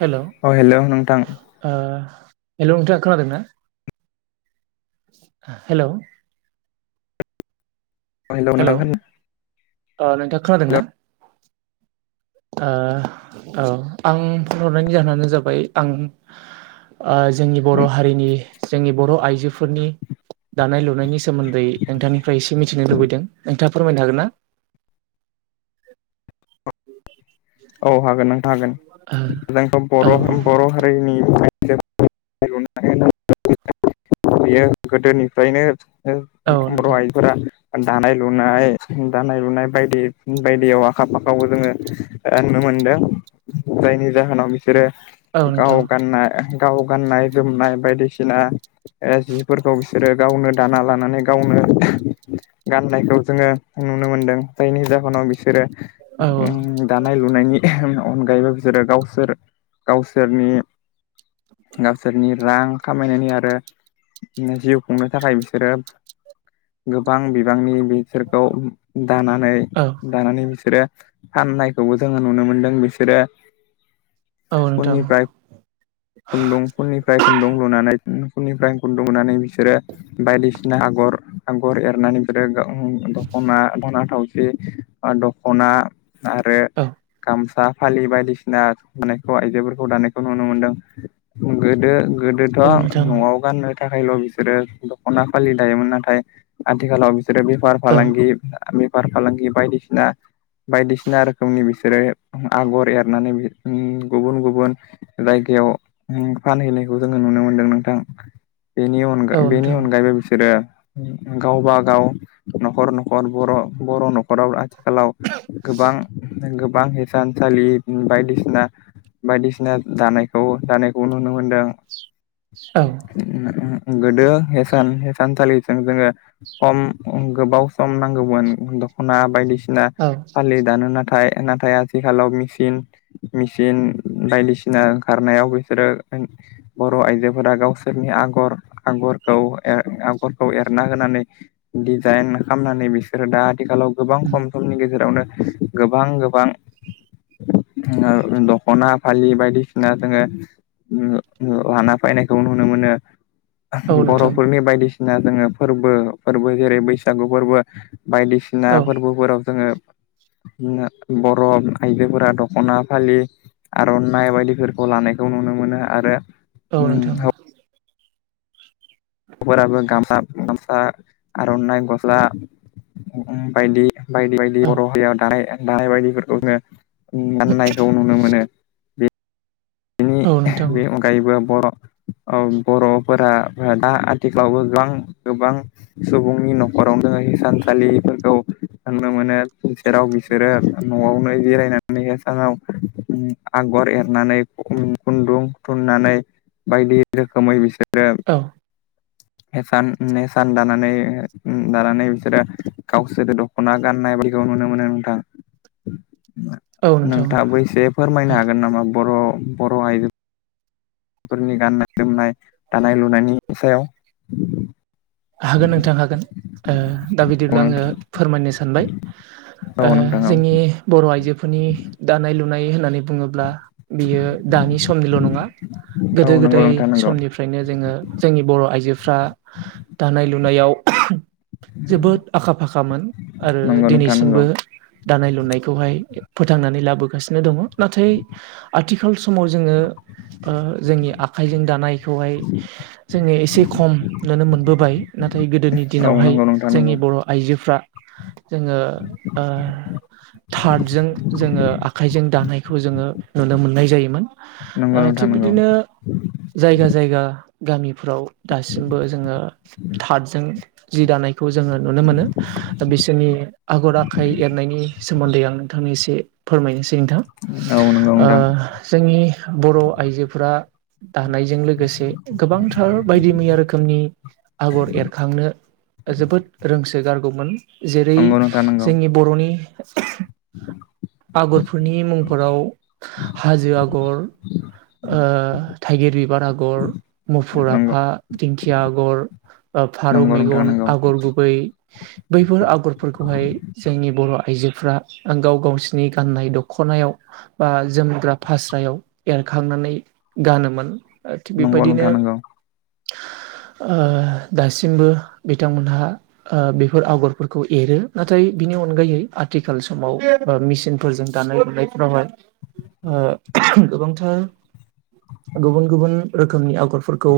हेल' ओ अ हेलौ नोंथां हेलौ नोंथां खोनादोंना? हेलौ अ हेलौ [unintelligible] अ नोंथाङा खोनादों ना? [inaudible] ओ औ आं फन हरनायनि जाहोनानो जाबाय आं ओ जोंनि बर' हारिनि जोंनि बर' आइजोफोरनि दानाय लुनायनि सोमोन्दै नोंथांनिफ्राय एसे मिथिनो लुबैदों नोंथाङा फोरमायनो हागोन ना? औ हागोन नोंथां हागोन जोंथ' बर' बर' हारिनि थाखाय [unintelligible] बेयो गोदोनिफ्रायनो [unintelligible] बर' ना आइफोरा दानाय लुनाय दानाय लुनाय बायदि बायदियाव आखा फाखायावबो जोङो ओ नुनो मोनदों जायनि जाहोनाव बिसोरो गाव गाननाय गाव गाननाय जोमनाय बायदिसिना ओ जिफोरखौ बिसोरो गावनो दाना लानानै गावनो गाननायखौ जोङो नुनो मोनदों जायनि जाहोनाव बिसोरो औ औ उम दानाय लुनायनि अनगायैबो बिसोरो गावसोर गावसोरनि गावसोरनि रां खामायनायनि आरो [unintelligible] जिउ खुंनो थाखाय बिसोरो गोबां बिबांनि बि बिसोरखौ दानानै औ दानानै बिसोरो फाननाय जोङो नुनो मोनदों बिसोरो औ नोंथां खुननिफ्राय खुन्दुं खुननिफ्राय खुन्दुं लुनानै उम उखुनिफ्राय खुन्दुंनानै बिसोरो बायदिसिना आगर आगर एरनानै बिसोरो दख'ना दना थावखि दख'ना आरो थ' गामसा फालि बायदिसिनाखौ आइजोफोरखौ दानायखौ नुनो मोनदों गोदो गोदोथ' नोंथां औ न'आव गाननो थाखायल' बिसोरो दख'ना फालि दायोमोन नाथाय आथिखालाव बि जेर बेफार फालांगि बेफार फालांगि बायदिसिना बायदिसिना आरोख फुंनि बिसोरो आगर एरनानै गुबुन गुबुन जायगायाव फानहैनायखौ जोङो नुनो मोनदों नोंथां बेनि औ बेनि नोंथां अनगायैबो बिसोरो गावबा गाव न'खर न'खर बर' बर' न'खराव आथि आथिखालाव गोबां गोबां थानसालि बायदिसिना बायदिसिना दानायखौ दानायखौ नुनो मोनदों औ गोदोसानसालिजों जोङो खम गोबाव सम नांगौमोन दखना बायदिसिना फालि दानो नाथाय नाथाय आथिखालाव मेचन मेचिन बायदिसिना ओंखारनायाव बिसोरो बर' आइजोफोरा गावसोरनि आगर आगरखौ आगरखौ एरना होनानै डिजाइन खालामनानै बिसोरो दा आथिखालाव गोबां खम समनि गेजेरावनो गोबां गोबां दखना फालि बायदिसिना जोङो लाना फैनायखौ नुनो मोनो औ नोंथां बर'फोरनि बायदिसिना जोङो फोरबो फोरबो जेरै बैसागु फोरबो बायदिसिना औ नोंथां औ फोरबोफोराव जोङो बरफ आइजोफोरा दख'ना फालि आर'नानायइ बायदिफोरखौ लानायखौ नुनो मोनो आरो औ न द नफोराबो गामसा गामसा आर'नाइ गस्ला बायदि बायदि बायदि औ बर' हारियाव दानाय दानाय बायदिफोरखौ जोङो गाननायखौ नुनो मोनो बे बिनि औ नोंथां बे अनगायैबो बर' बर'फोरा दा आथिखालावबो गोबां गोबां सुबुंनि न'खराव द थानसालिफोरखौ थाननो मोनो सेराव बिसोरो न'आवनो बेिररायनानैसानाव गर एरनानै खुन्दुं थुननानै बायदि रोखोमै बिसोरो औ स नेसान दानानै दानानै बिसोरो गावसोर दख'ना गाननाय बायदि खौ नुनो मोनो नोंथां औ नोंथां नोंथाङाबो एसे फोरमायनो हागोन नामा बर' बर' आइजो फोरनि गाननाय जोमनाय दानाय लुनायनि सायाव हागोन नोंथां हागोन दा औ बिदिब्ला आङो नोंथां फोरमायनो सानबाय औ नोंथां औ जोंनि बर' आइजोफोरनि दानाय लुनाय होननानै बुङोब्ला बियो दानि समनिल' नङा। औ गोदो नंगौ गोदाय नोंथां नंगौ समनिफ्रायनो जोङो जोंनि बर' आइजो फ्रा दानाय लुनायाव जोबोद आखा फाखामोन आरो नंगौ नोंथां नंगौ दिनैसिमबो दानाय लुनायखौहाय फोथांनानै लाबोगासिनो दङ नाथाय आथिखाल समाव जोङो ओ जोंनि आखाइजों दानाय बेखौहाय जोङो एसे खम नुनो मोनबोबाय ना नाथाय गोदोनि औ दिनावहाय नंगौ नोंथां जोंनि नंगौ बर' आइजोफ्रा जोङो ओ थादजों जोङो आखाइजों दानायखौ जोङो नुनो मोननाय जायोमोन। ओ नंगौ नोंथां थिग नंगौ बिदिनो जायगा जायगा गामिफ्राव दासिमबो जोङो थादजों जि दानाय खौ जोङो नुनो मोनो दा बिसोरनि आगर आखाइ एरनायनि सोमोन्दै आं नोंथांनि एसे फोरमायनोसै नोंथां औ ओ नंगौ जोंनि बर' आइजोफोरा दानायजों लोगोसे गोबांथार बायदि मैया रोखोमनि आगर जोगारगौमोन जेरै नोंथां नंगौ जोंनि बर'नि [inaudible] आगरफोरनि मुंफोराव हाजो आगर ओ थाइगिर बिबार आगर, मुफुर आफा, दिंखिया आगर फारौ नोंथां मेगन, नंगौ आगर गुबै बैफोर आगरफोरखौहाय जोंनि बर' आइजो फ्रा गाव गावसोरनि गाननाय दख'नायाव बा जोमग्रा फास्रायाव एरखांना नै गानोमोन थिग नंगौ नंगौ बेबायदिनो नोंथां नंगौ नोंथां नंगौ ओ दासिमबो बिथांमोनहा ओ बेफोर आगरफोरखौ एरो नाथाय बिनि अनगायै आथिखाल समाव मेचिनफोरजों दानाय लुनायफ्रावहाय ओ गोबांथार गुबुन गुबुन रोखोमनि आग फोरखौ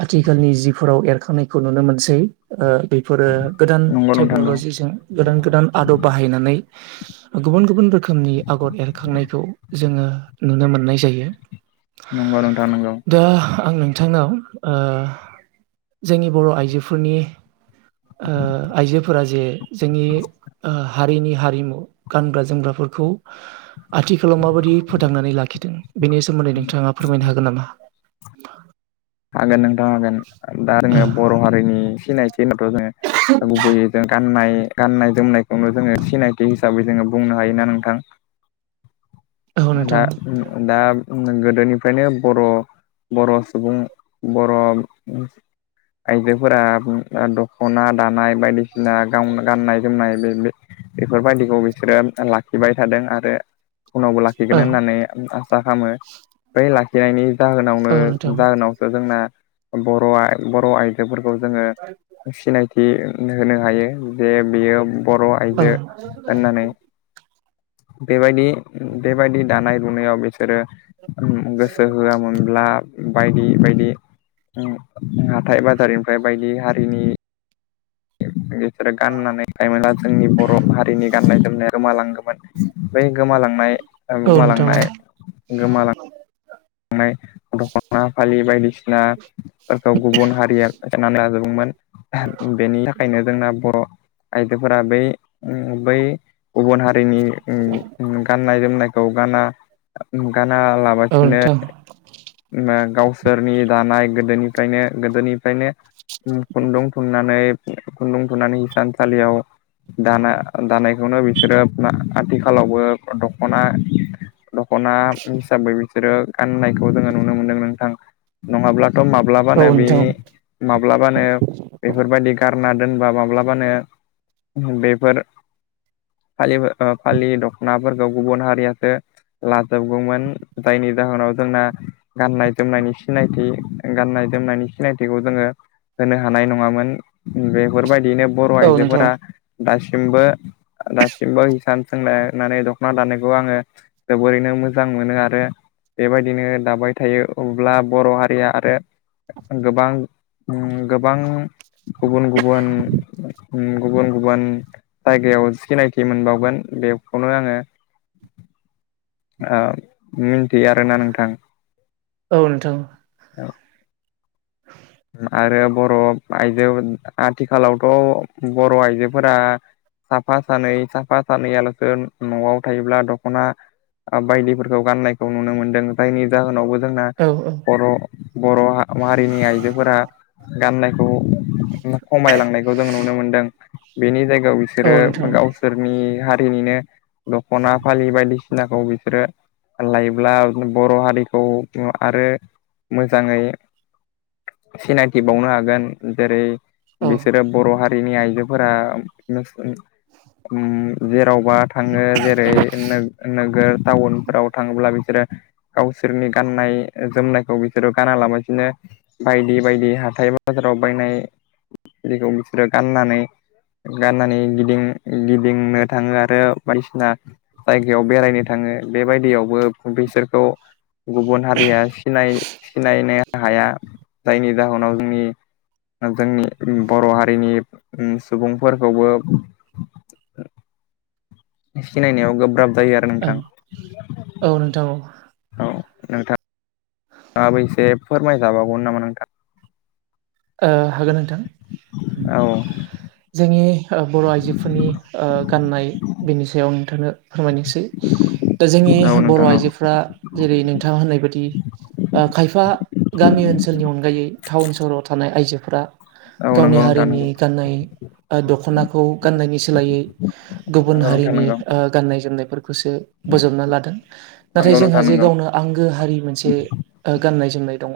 आथिखालनि जिफोराव एरखांनायखौ नुनो मोनसै ओ बेफोरो गोदान नंगौ नोंथां नंगौ टेक्न'ल'जिजों गोदान गोदान आदब बाहायनानै [inaudible] गुबुन गुबुन रोखोमनि आगर एरखांनायखौ जोङो नुनो मोननाय जायो। नंगौ नोंथां नंगौ। दा आं नोंथांनाव ओ जोंनि बर' आइजोफोरनि ओ आइजोफोरा जे जोंनि ओ हारिनि हारिमु गानग्रा जोमग्राफोरखौ [inaudible] आथिखालाव माबादि फोथांनानै लाखिदों बेनि सोमोन्दै नोंथाङा फोरमायनो हागोन नामा। [inaudible] हागोन नों दा हागोन दा जोङो औ बर' हारिनि सिनायथि होनोबाथ' जोङो गुबैयै जों गाननाय गाननाय जोमनायखौनो जोङो सिनायथि हिसाबै जोङो बुंनो हायोना नोंथां। दा नोंथां ओ दा गोदोनिफ्रायनो बर' बर' सुबुं बर' आइजोफोरा दख'ना दानाय बायदिसिना गाननाय जोमनाय बे बे बेफोरबायदिखौ बिसोरो लाखिबाय थादों आरो उनावबो लाखिगोन औ होननानै आं आसा खालामो बै लाखिनायनि जाहोनावनो औ नोंथां जाहोनावसो जोंना बर'बर' आयजोफोरखौ जोङो सिनायथि होनो हायो जे बियो बर' औ आइजो होननानै बेबायदि बेबायदि दानाय लुनायाव बिसोरो गोसो होआमोनब्ला बायदि बायदि हाथाइ बाजारनिफ्राय बायदि हारिनि [unintelligible] बिसोर गाननानै थायामोनबा जोंनि बर' हारिनि गाननाय जोमनाय गोमालांगो मोन बे गोमालांनाय औ नोंथां गोमालांनाय गोमालांनाय [inaudible] दख'ना फालि बायदिसिनाफोरखौ गुबुन हारिया सेनानै लाजोबगोमोन बेनि थाखायनो जोंना बर' आयजोफोरा बै बै गुबुन हा रिनि गाननाय जोमनायखौ गाना गाना औ लाबसिनो नोंथां ओ गावसोरनि दानाय गोदोनिफ्रायनो गोदोनिफ्रायनो खुन्दुं थुननानै खुन्दुं थुननानै हिसानसालियाव दाना दानायखौनो बिसोरो आथिखालावबो दख'ना दखना हिसाबै बिसोरो गाननायखौ जोङो नुनो मोनदों नोंथां नङाब्ला औ माब्लाबानो बे नोंथां माब्लाबानो बेफोरबायदि गारना दोनबा माब्लाबानो बेफोर फालि फालि दख'नाफोरखौ गुबुन हारियासो लाथाब गौमोन दायनि जाहोनाव जोंना गाननाय जोमनायनि सिनायथि गाननाय जोमनायनि सिनायथिखौ जोङो होनो हानाय नङामोन बेफोरबायदिनो बर' औ नोंथां आइजोफोरा दासिमबो दासिमबो हिसान सोंलनानै दख'ना दानायखौ आङो जोबोरैनो मोजां मोनो आरो बेबायदिनो दाबाय थायो अब्ला बर' हारिया आरो गोबां उम गोबां गुबुन गुबुन गुबुन गुबुन जायगायाव सिनायथि मोनबावगोन बेखौनो आङोथि द आरोना नोंथां औ नोंथां औ आरो बर' आइजो आथिखालावथ' बर' आइजोफोरा साफा सानै साफा सानैयालस न'आव थायोब्ला दख'ना बायदिफोरखौ गाननायखौ नुनो मोनदों जायनि जाहोनावबो जोंना औ औ बर' बर' मारिनि आइजो गाननायखौ खमायलांनायखौ जों नुनो मोनदों बेनि जायगायाव बिसोरो औ नोंथां गावसोरनि हारिनिनो दख'ना फालि बायदिसिना सिनाखौ बिसोरो लायोब्ला बर' हारिखौ आरो मोजाङै सिनायथि बावनो हागोन जेरै औ बिसोरो बर' हारि आइजोफोरा उम जेरावबा थाङो जेरै नोगोर टाउनफोराव थाङोब्ला बिसोरो गावसोरनि गाननाय जोमनायखौ बिसोरो गानालाबाया बिनो बायदि बायदि हााइ बाजाराव बायनायखौ बिसोरो गाननानै गाननानै गिदिं गिदिंनो थाङो आरो बायदिसिना जायगायाव बेरायनो थाङो बेबायदियावबो बिसोरखौ गुबुन हारिया सिनाय सिनायनो हाया जायनि जाहोनाव जोंनि जोंनि बर' हारिनि सुबुंफोरखौबो सिनायनायाव गोब्राब जायो आरो औ नोंथां। औ नोंथां औ नोंथाङाबो एसे फोरमायजाबावगौ नामा नोंथाङा ओ हागोन नोंथां औ जोंनि बर' आइजोफोरनि ओ गाननाय बेनि सायाव नोंथांनो फोरमायनोसै दा जोंनि औ नोंथां बर' औ आइजोफ्रा जेरै नोंथाङा होननाय बायदि खायफा गामि ओनसोलनि अनगायै टाउन सोहराव थानाय आइजोफोरा औ गावनि नंगौ नोंथां हारिनि नंगौ गाननाय दख'नाखौ गाननायनि सोलायै गुबुन नंगौ नोंथां नंगौ हारिनि गाननाय जोमनायफोरखौसो बोजबना लादों नाथाय नंगौ जोंहा नोंथां जे नंगौ गावनो आंगो हारि मोनसे गाननाय जोमनाय दङ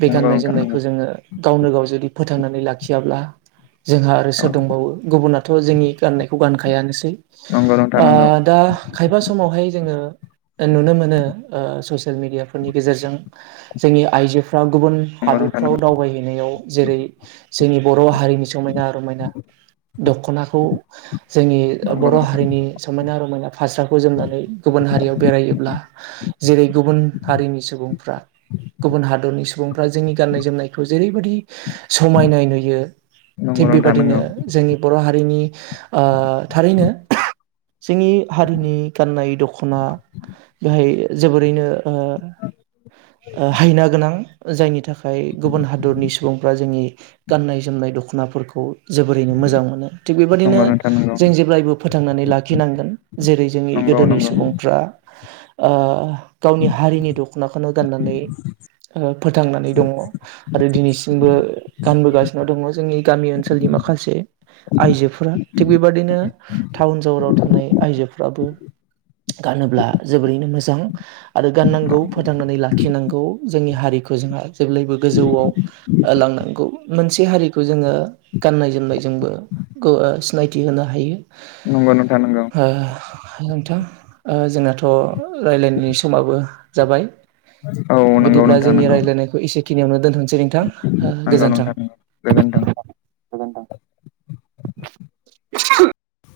बे नंगौ गाननाय नोंथां नंगौ जोमनायखौ जोङो गावनो गाव जुदि फोथांनानै लाखियाब्ला जोंहा आरो औ सोर दंबावो गुबुनाथ' जोंनि गाननायखौ गानखायानोसै नंगौ नोंथां नंगौ दा खायफा समावहाय जोङो नुनो मोनो ससियेल मिेडियाफोरनि गेजेरजों जोंनि आइजोफ्रा गुबुन नंगौ नोंथां हादोरफ्राव दावबायहै गनाय जेरै जोंनि बर' हारिनि समायना रमायना दख'नाखौ जोंनि नंगौ बर' हारिनि समायना रमायना फास्राखौ जोमनानै गुबुन हारियाव बेरायोब्ला जेरै गुबुन हारिनि सुबुंफ्रा गुबुन हादरनि सुबुंफ्रा जोंनि गाननाय जोमनायखौ जओेरैबायदि समायनाय नुयो। नंगौ थिग नोंथां नंगौ नोंथां बेबादिनो नंगौ जोंनि बर' हारिनि ओ थारैनो जोंनि हारिनि गाननाय दख'ना बेहाय जोबोरैनो हायना गोनां जायनि थाखाय गुबुन हादर हादरनि सुबुंफ्रा जोंनि गाननाय जोमनाय दख'नाफोरखौ जोबोरैनो मोजां मोनो थिग बेबायदिनो नंगौ नोंथां नंगौ जों जेब्लायबो फोथांनानै लाखिनांगोन जेरै जोंनि नंगौ गोदोनि नंगौ सुबुंफ्रा [unintelligible] ओ गावनि हारिनि दख'नाखौनो गाननानै फोथांनानै दङ। आरो दिनैसिमबो गानबोगासिनो दङ जोंनि गामि ओनसोलनि माखासे आइजोफोरा थिग बेबादिनो टाउन सहराव थानाय आइजोफोराबो गानोब्ला जोबोरैनो मोजां आरो गाननांगौ फोथांनानै लाखिनांगौ जोंनि हारि हारिखौ जोंहा जेब्लायबो गोजौआव लांनांगौ। मोनसे हारिखौ जोङो गाननाय- जोमनायजोंबो गो- सिनायथि होनो हायो। नंगौ नोंथा नंगौ। ओ नोंथां जोंनाथ' रायज्लायनायनि समाबो जाबाय। औ नंगौ बिदिब्ला नोंथां जोंनि नंगौ रायज्लायनायखौ एसेखिनियावनो दोनथ'नोसै। [unintelligible] नंगौ गोजोन्थों नोंथां नंगौ गोजोनथों गोजोन्थों [unintelligible] [unintelligible]